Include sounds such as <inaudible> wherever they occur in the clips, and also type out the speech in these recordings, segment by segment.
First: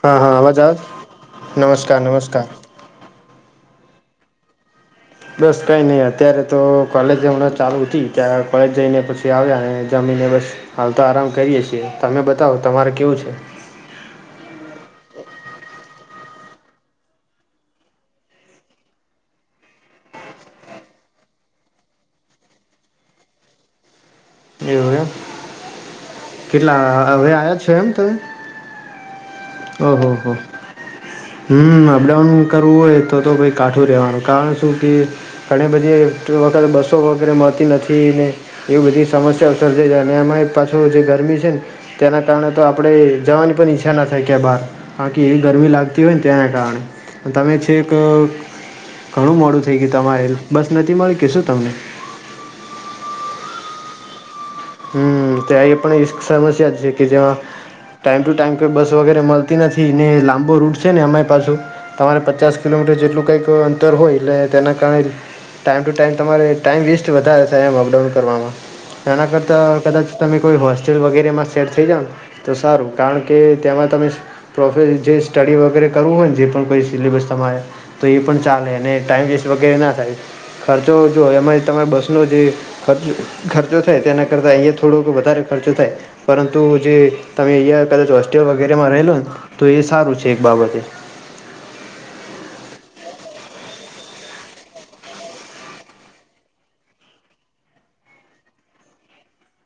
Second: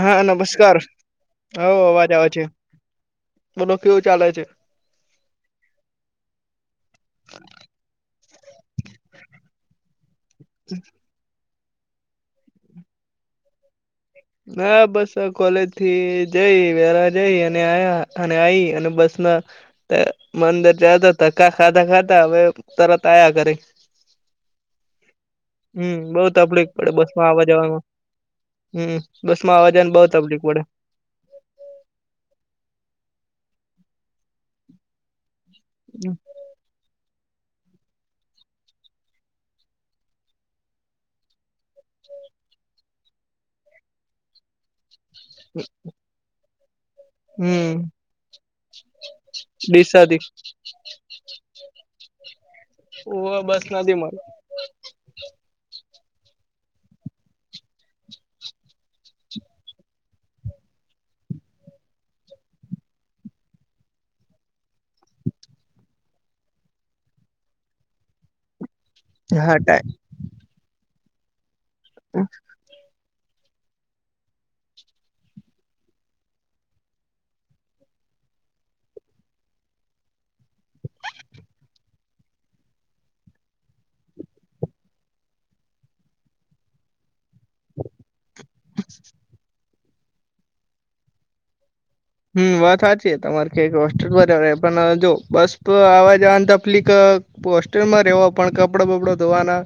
હા, અવાજ આવે નમસ્કાર. છે? હ, નમસ્કાર અવાજ આવે છે. નમસ્કાર મનો કેવું ચાલે છે? બસ, કંઈ નહીં. અત્યારે તો કોલેજ હમણાં ચાલુ હતી, ત્યારે કોલેજ જઈને પછી આવ્યા, અને જમીને બસ. હાલ તો આરામ કરીએ છીએ. તમે બતાવો, તમારે કેવું છે? ના, બસ કોલેજ થી જઈ વેરા જઈ, અને આયા અને આઈ, અને બસ, ના મંદિર જ તો ધકા ખાધા ખાતા, હવે તરત આયા કરી. એવું એમ હમ, બઉ તકલીફ કેટલા પડે હવે બસ માં આવ્યા છો આવવા-જવાવામાં. હમ. બસમાં આવે હ, હ, હ. હમ, અપડાઉન કરવું હોય તો, તો કાઠું રેવાનું કારણ કે ઘણી બધી વખત બસો વગેરે મળતી નથીને. એવી બધી સમસ્યાઓ સર્જાઈ જાય અને એમાં પાછું જે ગરમી છે ને તેના કારણે તો આપણે જવાની પણ ઈચ્છા નથી. થક્યા બહાર, બાકી એવી ગરમી લાગતી હોય ને, તેના કારણે. તમે હમ છે, એક ઘણું મોડું થઈ ગયું. ડીસાથી તમારે બસ નથી મળી કે શું તમને? કોઈ બસ નથી મળતી. હમ, તે આહી પણ સમસ્યા છે કે જે ટાઈમ ટુ ટાઈમ કોઈ બસ વગેરે મળતી નથી ને, લાંબો રૂટ છે ને અમારી પાછું તમારે પચાસ કિલોમીટર જેટલું કંઈક અંતર હોય, એટલે તેના કારણે. ટાઈમ ટુ ટાઈમ તમારે ટાઈમ વેસ્ટ વધારે થાય, એમાં અપડાઉન કરવામાં એના કરતા. હા ટાઈમ તમે કોઈ હોસ્ટેલ વગેરેમાં સેટ થઈ જાઓ ને, તો સારું, કારણ કે તેમાં તમે પ્રોફેસ જે સ્ટડી વગેરે કરવું હોય ને, જે પણ કોઈ સિલેબસ તમારે. તો એ પણ ચાલેને ટાઈમ વગેરે ના થાય. ખર્ચો જો, એમાં તમે બસ ને, જે ખર્ચો થાય તેને કરતા, અહીંયા થોડો વધારે ખર્ચો થાય, પરંતુ જે તમે અહીંયા કદાચ હોસ્ટેલ વગેરેમાં રહેલો ને, તો એ સારું છે એક બાબતે. હમ, વાત સાચી છે. તમારે ક હોસ્ટેલ બરાબર, પણ જો બસ આવવા જવાની તકલીફ. હોસ્ટેલમાં રહેવા, પણ કપડ બપડો ધોવાના.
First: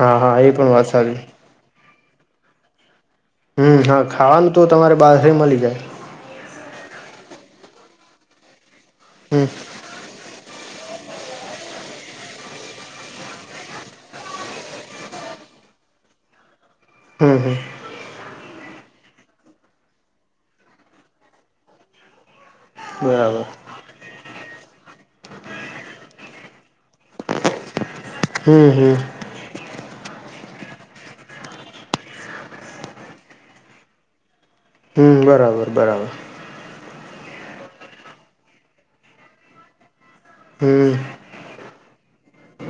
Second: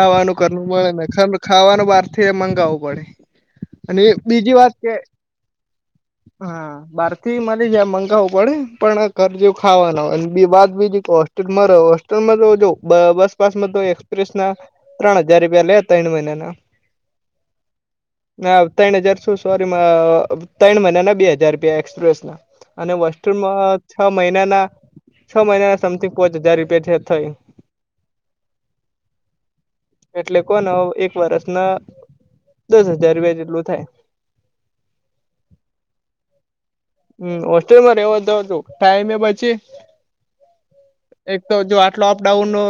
હા હા એ કરવું પણ વાત મળે ને, સારી ખાવાનું બહાર થી મગાવવું પડે. અને બીજી વાત કે ઘરે મળી જાય. હા, બહાર થી મારે જ્યાં મંગાવું પડે, પણ હમ કરજો. ખાવાના હો બાદ, બીજી હોસ્ટેલમાં રહે. હોસ્ટેલમાં તો જો બસપસમાં તો એક્સપ્રેસ ના ત્રણ હજાર રૂપિયા લે, ત્રણ મહિનાના. હમ, હમ. ના ત્રણ હજાર શું સોરી ત્રણ મહિને ના બે હાજાર રૂપિયા એક્સપ્રેસ ના અને બરાબર વસ્તુમાં છ મહિનાના છ મહિનાના સમથિંગ પોચ હજાર રૂપિયા થ્યા થઈ. હમ હમ. એટલે કોન એક વર્ષ ના દસ હજાર રૂપિયા જેટલું થાય. હમ બરાબર બરાબર. હમ હોસ્ટેલ મારે એવો ટાઈમે બછી હમ. એક તો જો આટલો અપડાઉન નો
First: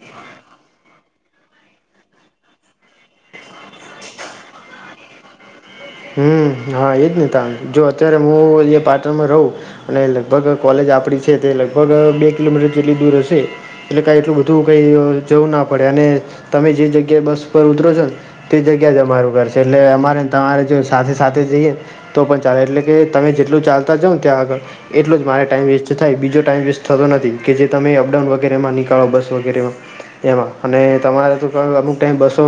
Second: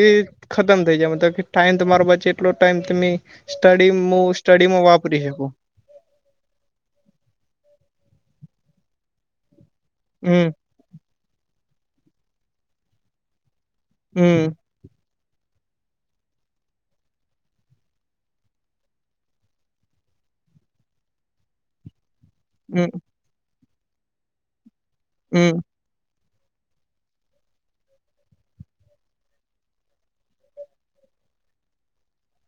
એ ખતમ થઈ જાય મતલબ કે ટાઈમ તમારો બચે એટલો ટાઈમ તમે સ્ટડી હું સ્ટડીમાં વાપરી શકું. હમ હા એજ નહીં તા જો અત્યારે હું પાટણમાં રહું અને લગભગ હમ કોલેજ આપણી છે તે લગભગ બે કિલોમીટર જેટલી દૂર હશે એટલે કાંઈ એટલું હમ બધું. કઈ જવું ના પડે અને તમે જે જગ્યા બસ પર ઉતરો છો ને તે જગ્યા જ અમારું ઘર છે એટલે અમારે તમારે સાથે સાથે જઈએને તો પણ ચાલે એટલે કે હમ તમે જેટલું ચાલતા જાવ ને ત્યાં આગળ એટલો જ મા હમ ટાઈમ વેસ્ટ થાય બીજો ટાઈમ વેસ્ટ થતો નથી કે જે તમે અપડાઉન વગેરે માં નીકળો બસ વગેરેમાં એમાં અને તમારે તો અમુક ટાઈમ બસો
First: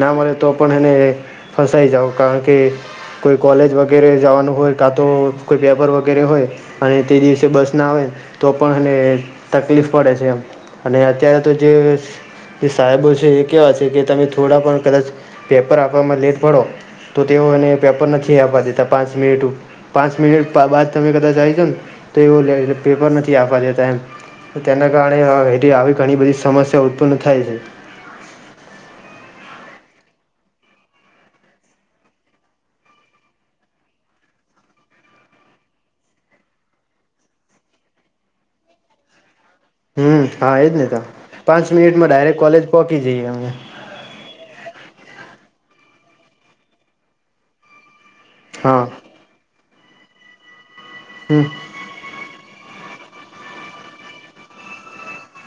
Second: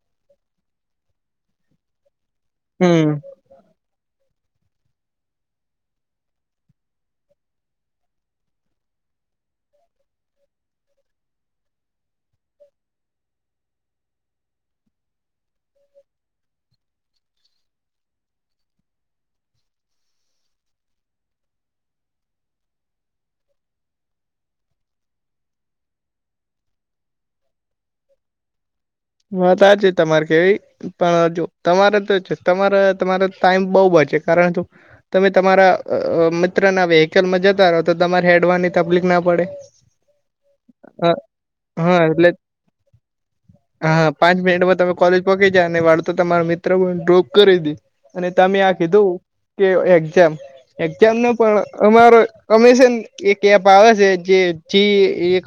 ના મળે તો પણ એને ફસાઈ જાઓ કારણ કે હમ કોઈ કોલેજ વગેરે જવાનું હોય કાં તો કોઈ પેપર વગેરે હોય. અને તે દિવસે બસ ના આવે તો પણ અનેને તકલીફ પડે છે એમ અને અત્યારે તો જે કે સાહેબો છે એ કેહેવા છે કે તમે થોડા પણ કદાચ પેપર આપવામાં લેટ પડો તો તેઓ એને પેપર નથી આપવા દેતા પાંચ મિનિટ પાંચ મિનિટ બાદ તમે કદાચ જાયજો ને તો એવો પેપર નથી આપવા દેતા એમ તેના કારણે આવી ઘણી બધી સમસ્યા ઉત્પન્ન થાય છે. વાત સાચી તમારે કેવી પણ જો તમારે તો તમારે તમારે ટાઈમ બઉ બચે કારણ જો તમે તમારા મિત્ર ના વેહકલમાં જતા રહો તો તમારે હેડવાની તકલીફ ના પડે હમ હા એજ નહ તો અ પાંચ હા મિનિટમાં એટલે ડાયરેક્ટ કોલેજ પહોકી જઈએ અમે હા પાંચ મિનિટમાં તમે કોલેજ પોહકી જયા અને વાળું તો તમારો મિત્ર પણ ડ્રોપ કરી દી અને તમે આ હા કીધું કે એક્ઝામ એક્ઝામ નુ હમ પણ અમારો અમે શન એક એપ આવે છે જે જે એક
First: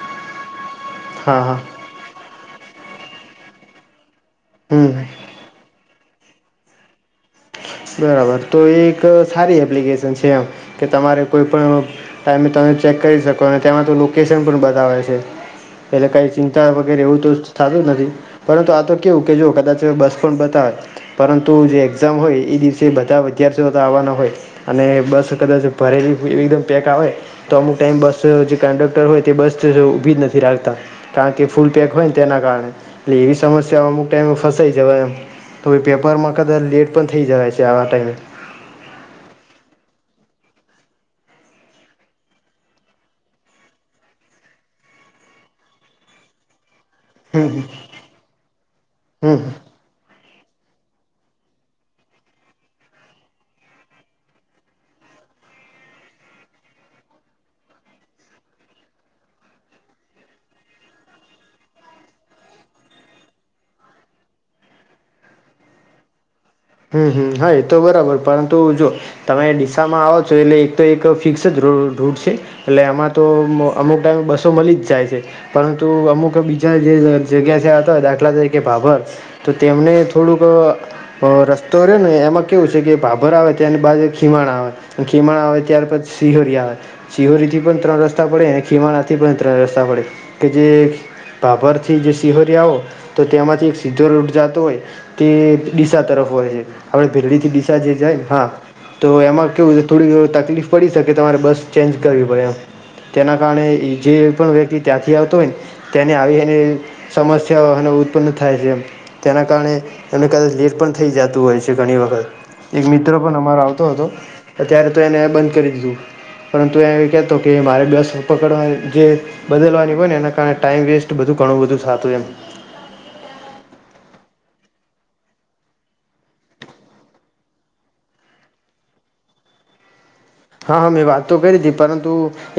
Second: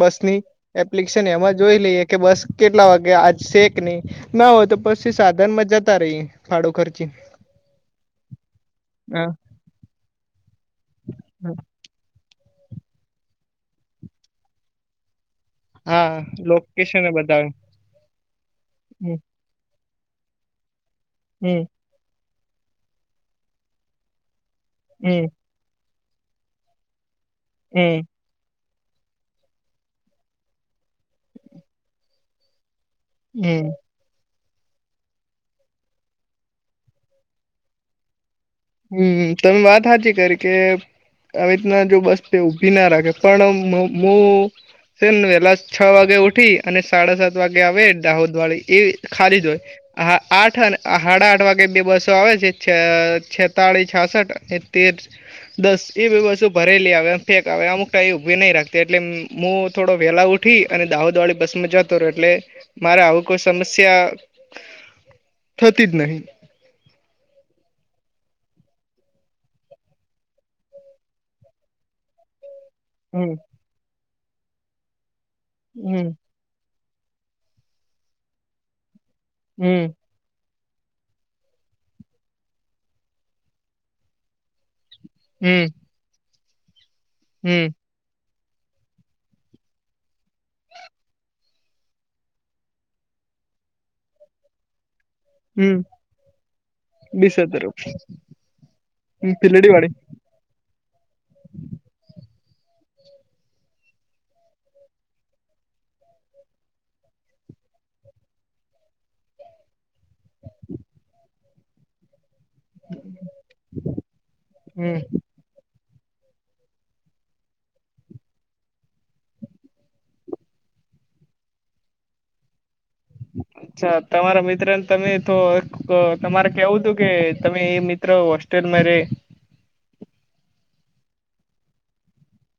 બસની એપ્લિકેશન હા હા એમાં જોઈ લઈએ કે બસ કેટલા વાગે આજ શેક નહી ના હોય તો હમ પછી સાત ધન મજ જાતા રહી ફાડો ખરચી બરાબર તો એ એક સારી એપ્લિકેશન છે એમ કે તમારે કોઈ પણ ટાઈમે તમે ચેક કરી શકો અને તેમાં તો લોકેશન પણ બતાવે છે. પેલે હા કઈ ચિંતા વગેરે લોકેશન એ એવું તો બતાવે થતું જ નથી પરંતુ આ તો હમ કેવું કે જો કદાચ બસ પણ બતા પરંતુ હમ જે એક્ઝામ હોય એ દિવસે બધા વિદ્યાર્થીઓ તો આવવાના હોય અને હમ બસ કદાચ ભરેલી એકદમ પેંક આવે તો અમુક ટાઈમ હમ બસ બ જે કંડક્ટર હોય તે બસ ઊભી જ નથી રાખતા કારણ કે ફૂલ પેક હોય ને તેના કારણે એટલે એવી હમ સમસ્યાઓ અમુક ટાઈમે ફસાઈ જવા એમ તો ઈ પેપરમાં કદાચ લેટ ઓપન થઈ જવાય છે આવા ટાઈમે. હમ તમે વાત હાજી કરી કે. આવી રીતના જો બસ તે ઊભી ના રાખે પણ હું સેમને વેલા છ વાગે ઉઠી અને સાડા સાત વાગે હમ આવે દાહોદ વાળી એ હમ ખાલીજ હોય. હા આઠ સાડા આઠ વાગે બે બસો આવે છ છે. તાળી છાસઠ અને તેર દસ એ બી વસ્તુ ભરેલી આવેમ પેક આવે અમુક ટાઈમ એ ઉભી નહી રાખતી એટલે હું થોડો વેલા ઉઠી અને દાહોદ વાળી બસ માં જતો ર એટલે મારે આવું કોઈ સમસ્યા થતી જ નહી. હમ્મ, હમ્મ હા એતો બરાબર પરંતુ જો તમે ડીસામાં આવો છો એટલે એક તો એક ફિક્સ જ રૂટ છે. એટલે આમાં તો હમ અમુક ટાઈમે બસો મલીજ જાય છે પરંતુ હમ અમુક જે જગ્યા છે આતો દાખલા તરીકે ભાભર તો હમ તેમને થોડુંક રસ્તો રહે્યો ને એમાં કેવું છે કે ભાભર આવે ત્યારની બાજ ખીવાણ આવે અને ખીવાણ આવે હમ ત્યાર પછી સિહોરી આવે, સિહોરીથી હમ પણ ત્રણ રસ રસ્તા પડે અને ખીમાડાથી પણ ત્રણ રસ્તા પડે કે જે બાભરથી જે શિહોરી આવો, તો તેમાંથી એક સીધો રૂટ જતો હોય તે હમ ડીસા તરફ હોય છે, આપણે ભેરડીથી ડીસા જે જાયને હા, તો એમાં પીલડી કેવું વાળી થોડી તકલીફ પડી શકે, તમારે બસ ચેન્જ કરવી પડે, એમ તેના કારણે જે પણ વ્યક્તિ ત્યાંથી આવતો હોય ને તેને આવી એની સમસ્યાનો ઉત્પન્ન થાય છે, એમ. તેના કારણે એને કદાચ લીર પણ થઈ જતું હોય છે, ઘણી વખત એક મિત્ર પણ અમારો આવતો હતો. અત્યારે હમ તો એને બંધ કરી દીધું. પરંતુ એ એ કહેતો કે મારે બસ પકડવા જે બદલવાની હોય ને એના કારણે ટાઈમ વેસ્ટ બધું ઘણું બધું થતું, એમ. <unintelligible> અ્છા તમારા મિત્ર ને તમે તો તમારે કેવું તું કે તમે એ મિત્ર હોસ્ટેલમાં રે હા, હા, મેં વાત તો કરી હતી, પરંતુ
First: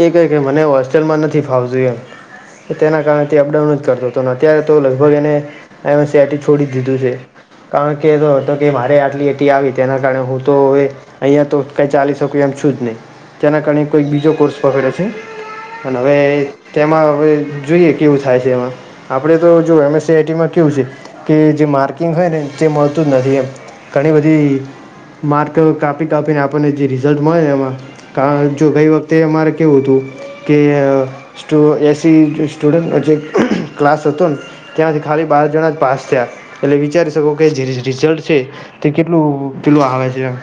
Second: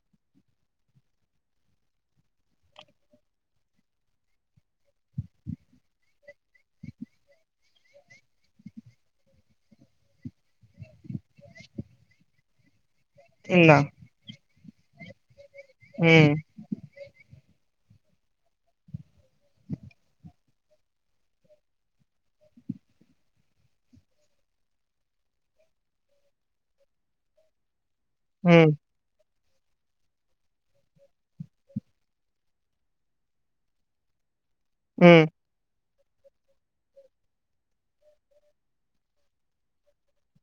એ કહે કે મને હોસ્ટેલમાં નથી ફાવતું, એમ. તેના કારણે તે અપડાઉન જ કરતો હતો, ને અત્યારે તો લગભગ એને એમે સેટી છોડી દીધું છે. કારણ કે એ તો હતો કે મારે આટલી એટી આવી તેના કારણે હું તો અવે અહીયા તો કઈ ચાલી શકું એમ છું જ નઈ, તેના ના કારણે કોઈક બીજો કોર્સ પકડે છે અને હવે હમ તેમાં હવે જોઈએ કેવું થાય છે એમાં. આપડે તો જો એમ એસ આઈટીમાં કેવું છે કે જે માર્કિંગ હોય ને તે મળતું જ નથી એમ, ઘણી બધી માર્ક કાપી કાપીને આપણને જે રિઝલ્ટ મળે ને એમાં, કારણ જો હમ ગઈ વખતે તે અમારે કેવું હતું કે સુ એસી સ્ટુડન્ટ જે ક્લાસ હતું ને ત્યાંથી ખાલી હમ બાર જણા જ પાસ થયા. એટલે વિચારી શકો કે જે રિઝલ્ટ છે, તે કેટલું પેલું આવે છે.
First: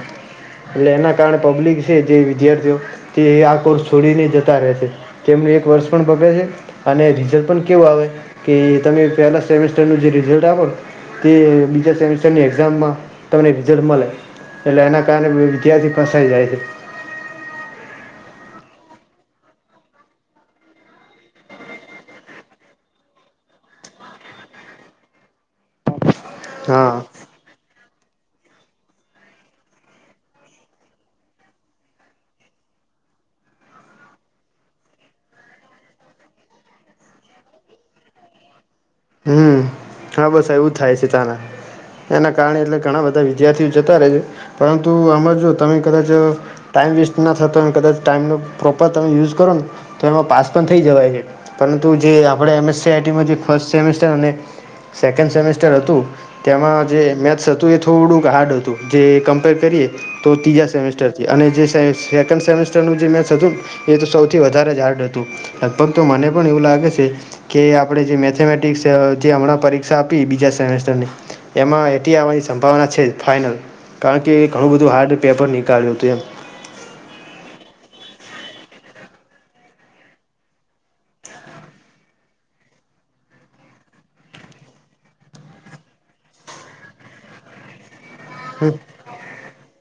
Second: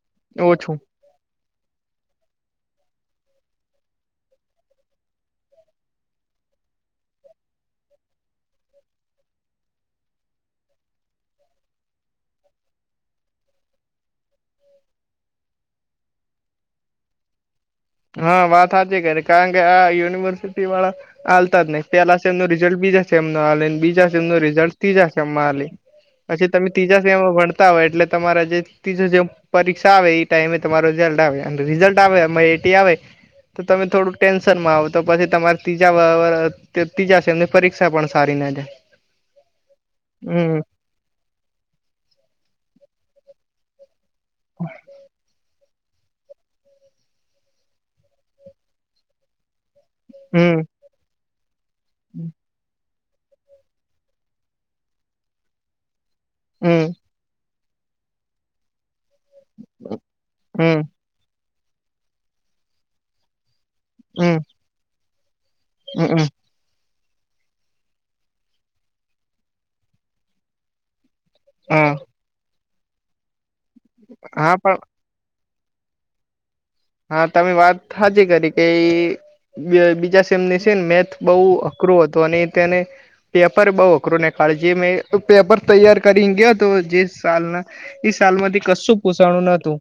ઓછું એટલે એના કારણે પબ્લિક છે જે વિદ્યાર્થીઓ તે આ કોર્સ છોડીને જતા રહે છે. તેમનું એક વર્ષ પણ બગડે છે. અને રિઝલ્ટ પણ કેવું આવે, કે તમે પહેલા સેમેસ્ટરનું જે રિઝલ્ટ આપો તે બીજા સેમેસ્ટરની એક્ઝામમાં તમને રિઝલ્ટ મલે એટલે એના કારણે વિદ્યાર્થી ફસાય જાય છે. હા, વાત હાચી કરી કારણકે આ યુનિવર્સિટી વાળા હાલતા જ નહી. પહેલા સેમનું રિઝલ્ટ બીજા સેમ ના હાલે, બીજા સેમનું રિઝલ્ટ ત્રીજા સેમમાં હાલે પછી તમે હા ત્રીજા સેમમાં ભણતા હોય, એટલે તમારા જે ત્રીજો સેમ પરીક્ષા આવે એ ટાઈમે તમારો રિઝલ્ટ આવે અને રિઝલ્ટ આવે અ એટી આવે તો તમે થોડુંક ટેન્શનમાં આવ, તો પછી તમારે ત્રીજા <unintelligible> વ્યક્તિ જાશે અને પરીક્ષા પણ સારી ના જાય. હમ્મ હા બસ હમ એવું થાય છે તારા. એના કારણે એટલે ઘણા બધા વિદ્યાર્થીઓ જતા રહે છે પરંતુ આમાં જો તમે કદાચ ટાઈમ વેસ્ટ ના થાય તો કદાચ ટાઈમનો પ્રોપર તમે યુઝ કરો ને તો એમાં પાસ હમ પણ થઈ જવાય છે, પરંતુ જે આપણેે એમ એસ આટીમાં જે ફર્સ્ટ સેમેસ્ટર અને સેકન્ડ સેમેસ્ટર હતું, તેમાં હમ જે મેથ્સ હતું એ થોડુંક હાર્ડ હતું જે કમ્પેર કરીએ, તો ત્રીજા હમ સેમેસ્ટર અને જે સેકન્ડ સેમેસ્ટરનું જે મેચ હતું, એતો હમ સૌથી વધારે જ હાર્ડ હતું લગભગ તો હમ મને પણ એવું લાગે છે કે આપડે જે મેથેમેટ ઠીક છે, જે હમણાં પરીક્ષા આપી બીજા સેમેસ્ટર ની એમાં હા એટી સંભાવના છે જ ફાઇનલ, કારણકે એ હા ઘણું પણ બધું હાર્ડ પેપર નીકાળ્યું હતું, એમ. હા તમે વાત હાચી કરી કે બીજા સેમને છે ને મેથ બહુ અખરુ હતો અને તેને પેપર બહુ અઘરું ને કાલ જે મેં પેપર તૈયાર કરીને ગયો તો જે સાલના એ સાલમાંથી કશું પોષણું નતું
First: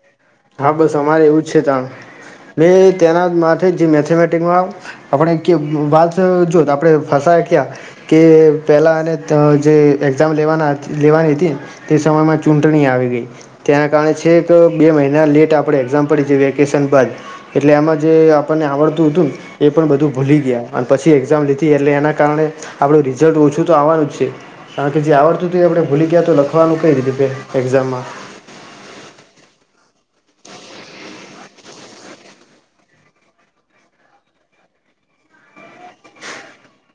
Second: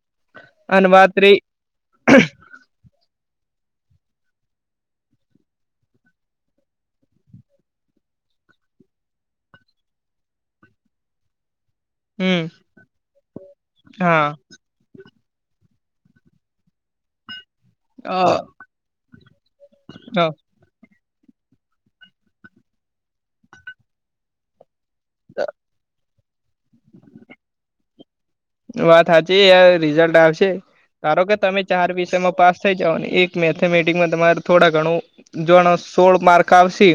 અને વાત રેહી <unintelligible> ને તેના માટે મેથેમેટિકમાં આપણે કેવુ વાત જો આપણે ફસાઈ ગયા. કે પહેલાને ત્યાં જે એ એક્ઝામ લેવા લેવાની હિતી. તે સમયમાં હમ ચૂંટણી આવી ગઈ તેના કારણે છે હા તો આપડો બે મહિના લેટ આપણે એક્ઝામ પડી છે વેકેશન બાદ. એટલે એમાં જે આપણને આવડતું હું તું ને એ પણ બધું અ ભૂલી ગયા. અને પછી એક્ઝામ લીધી એટલે એના કારણે આપડું રિઝલ્ટ ઓછું તો આવવાનો જ છે. કારણ કે જે આવડતું હતું એ આપણે ભૂલી ગયા તો લખવાનું કઈ રીતે એક્ઝામમાં. તો વાત હાચી યાર રિઝલ્ટ આવશે. ધારો કે તમે ચાર વિષયમાં પાસ થઈ જાઓ ને એક મેથેમેટિકમાં તમારે થોડા ઘણું જોણ સોળ માર્ક આવશે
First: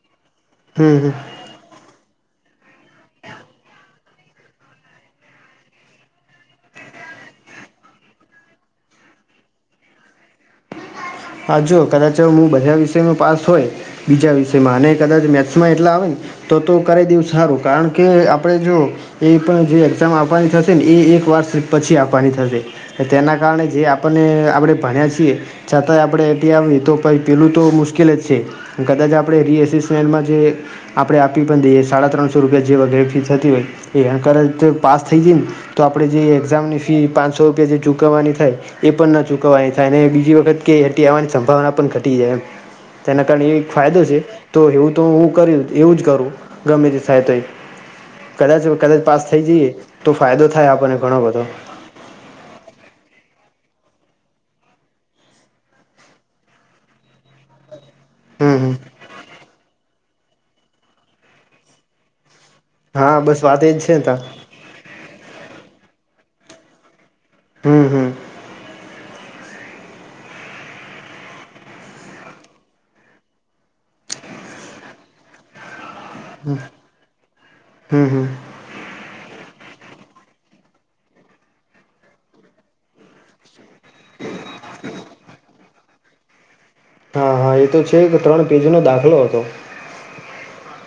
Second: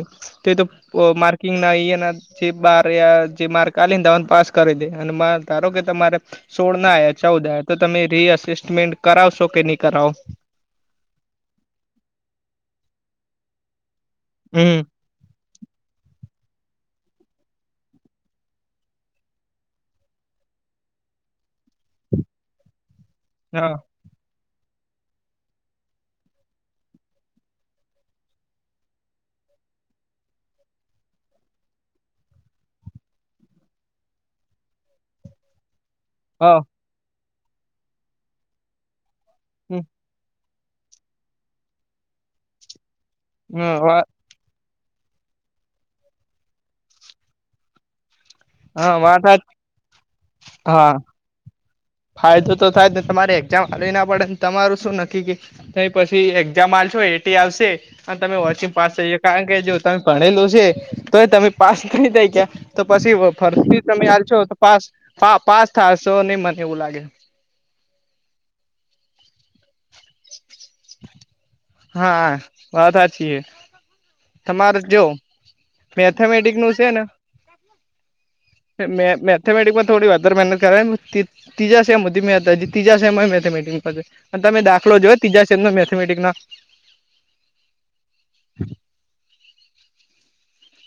તે તો હમ હમ આ માર્કિંગ ના ઈ યે ના જે બાર રહ્યા જે માર કાલીને પાસ કરી દે અને મા ધારો કે તમારે સોળ ના આયા ચૌદ આયા તો તમે રીઅસેસમેન્ટ કરાવશો કે નહી કરાવો. હા જો કદાચ હું બધા વિષયમાં પાસ હોય બીજા વિષયમાં હમ અને કદાચ મેક્સ માં એટલા આવે ને તો તો કરી દેવું હારું કારણ કે આપડે જો એ પણ જે એક્ઝામ આપવાની થશે ને એ એક વર્ષ પછી આપવાની થશે. તેના કારણે હા જે આપણને આપણે ભણ્યા છીએ છત તા કાચ આપણે એથી આવી તો પછી પેલું તો મુશ્કેલ જ છે કદાચ આપણે રીએસિસમેન્ટમાં જે આપડે આપી પણ દઈએ સાડા ત્રણસો રૂપિયા જે વગેરે ફીસ થતી હોય. ઈ એન કર જે પાસ થઈ જઈએ ને તો આપણે જે હા એક્ઝામની ફી પાંચસો રૂપિયા જે ચૂકવવાની થાય એ પણ ન ચૂકવવાની થાય અને બીજી વખત કે કેટી આવવાની સંભાવના પણ ઘટી જાય એમ તેના કારણે એ એક ફાયદો હ છે. તો એવું તો હું કરીત એવું જ કરું ગમે તે થાય તે. કદાચ જો હા કદાચ વાત પાસ થઈ જઈએ તો ફાયદો થાય હા આપણને ઘણો બધો. ફાયદો તો થાય ને તમારે એક્ઝામ આવી ના પડે ને તમારું શું નક્કી કે તોય પછી એક્ઝામ માલશો એટી આવશે આ તમે હમ હમ વચિંગ પાસ થઈ જ કારણ કે જો તમે ભણેલું છે તો એ તમે પાસ થાય <unintelligible> ક્યા. તો પછી હા બસ વાત એ ફરથી જ છે તમે ને તાર આશો પાસ પાસ થશો નહી મને એવું લાગે. હમ્મ હમ. હા વાત હાચી એ. તમારુ જો મેથેમેટિક નું છે ને હમ હમ મે મેથમેટિકમાં થોડી વધારે મહેનત કરે <unintelligible> ત્રીજા સેમ હતી મે થે જી ત્રીજા સેમ માં મેથથેમેટિકસ હ તે તમે દાખલો જોયો ત્રીજા સેમના મેથેમેટિક ના. હા હા એ તો છે જ ત્રણ પેજ નો દાખલો હતો.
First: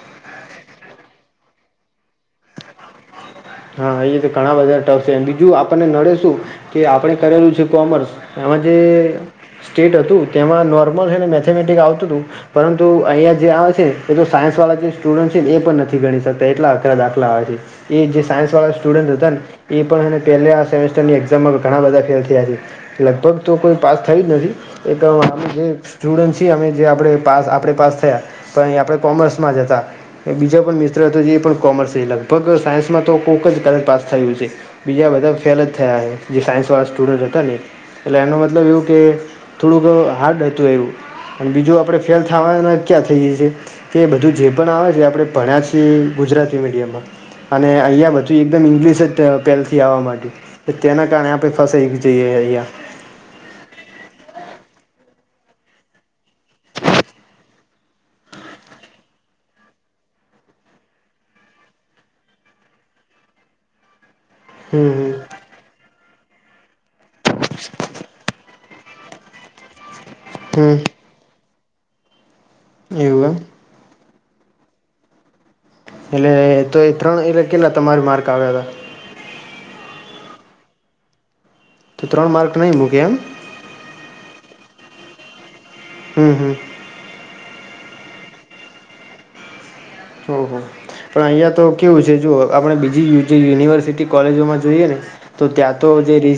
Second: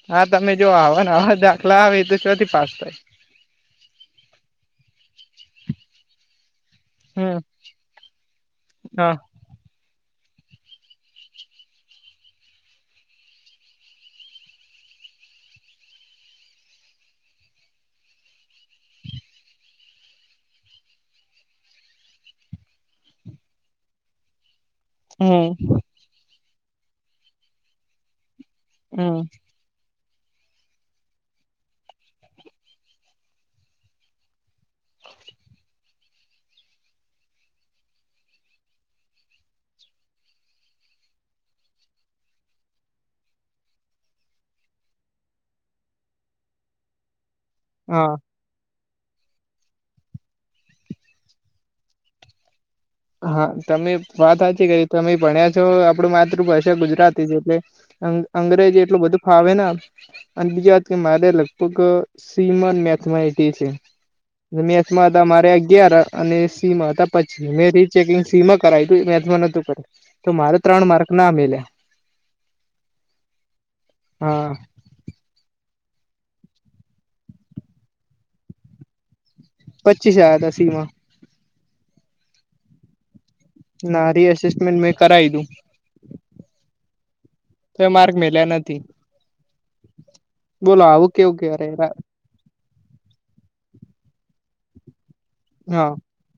હા તમે જો આવવાને આવા દાખલા આવે તો શ્યોથી પાસ થાય. હા એ તો ઘણા બધા ટફ છે બીજું આપણને નડે શું. કે આપણે હમ કરેલું છે કોમર્સ એમાં જે હા સ્ટેટ હતું તેમાં નોર્મલ છેને, મેથેમેટિક આવતું હતું. પરંતુ અહિયા જે આવે છે એ તો સાયન્સ વાળા જે સ્ટુડન્ટ છે ને એ પણ નથી ગણી શકતા એટલા આગરા દાખ <unintelligible> એ જે સાયન્સવાળા સ્ટુડન્ટ હતા ને એ પણ પહેલા આ સેમેસ્ટરની એઝામમાં ઘણા બધા ફેલ થયા છે. લગભગ તો કોઈ પાસ થઇ જ નથી. એક અમે જે હમ સ્ટુડન્ટ છીએ અમે જે આપણે પા આપણે પાસ થયા. પણ આપણે હમ કોમર્સમાં જ હતા, બીજો પણ મિત્ર હતો જે પણ કોમર્સ લગભગ સાયન્સમાં તો કોઈક જ કરે પાસ થયું છે. બીજા બધા ફેલ જ થયા, જે સાયન્સ વાળા સ્ટુડન્ટ હતા ને એટલે એનો મતલબ એવું કે થોડુંક હાર્ડ હતું એવું. અને બીજું, આપડે ફેલ થવાય ક્યાં થઈ જાયી. કે બધું જે પણ આવે છે આપણે ભણ્યા છીએ ગુજરાતી મીડિયમમાં અને હા અહીંયા બધું એકદમ ઇંગ્લિશ જ પહેલેથી આવવા માંડી, તેના કારણે આપણે ફસાઈ જઈએ અહીંયા. હા, તમે વાત સાચી કરી. તમે ભણ્યા છો, આપડે માતૃભાષા ગુજરાતી છે એટલે અ, અંગ્રેજ એટલું બધું ફાવે ને. અને બીજા વાત કે, મારે લગભગ સીમન મેથમેટી એટી છે. હમ મેક્સમાં હમ હતા, મારે અગિયાર અને સી માં હતા પછી મે ચેકિંગ સીમાં કરે, મેમાં નતું કરે, તો મારે ત્રણ હમ માર્ક ના મેલ્યા. એવું. હા. એટલે તો એ ત્રણ એટલે કેટલા તમારી માર્ક આવ્યા હતા? પચીસ આવ્યા હતા, સી મા. તો ત્રણ માર્ક નહીં મૂકે એમ. ના રી એસેસમેન્ટ મેં કરાવ્યું. હમ, હમ. તો એ માર્ક મેલ્યા નથી. ઓહ, બોલો આવું પણ કેવું અહિયાં કરે તો કેવું છે જોઓ. આપણે બીજી જે યુનિવર્સિટી કોલેજોમાં જોઈએ ને, તો ત્યાં તો હા જે રી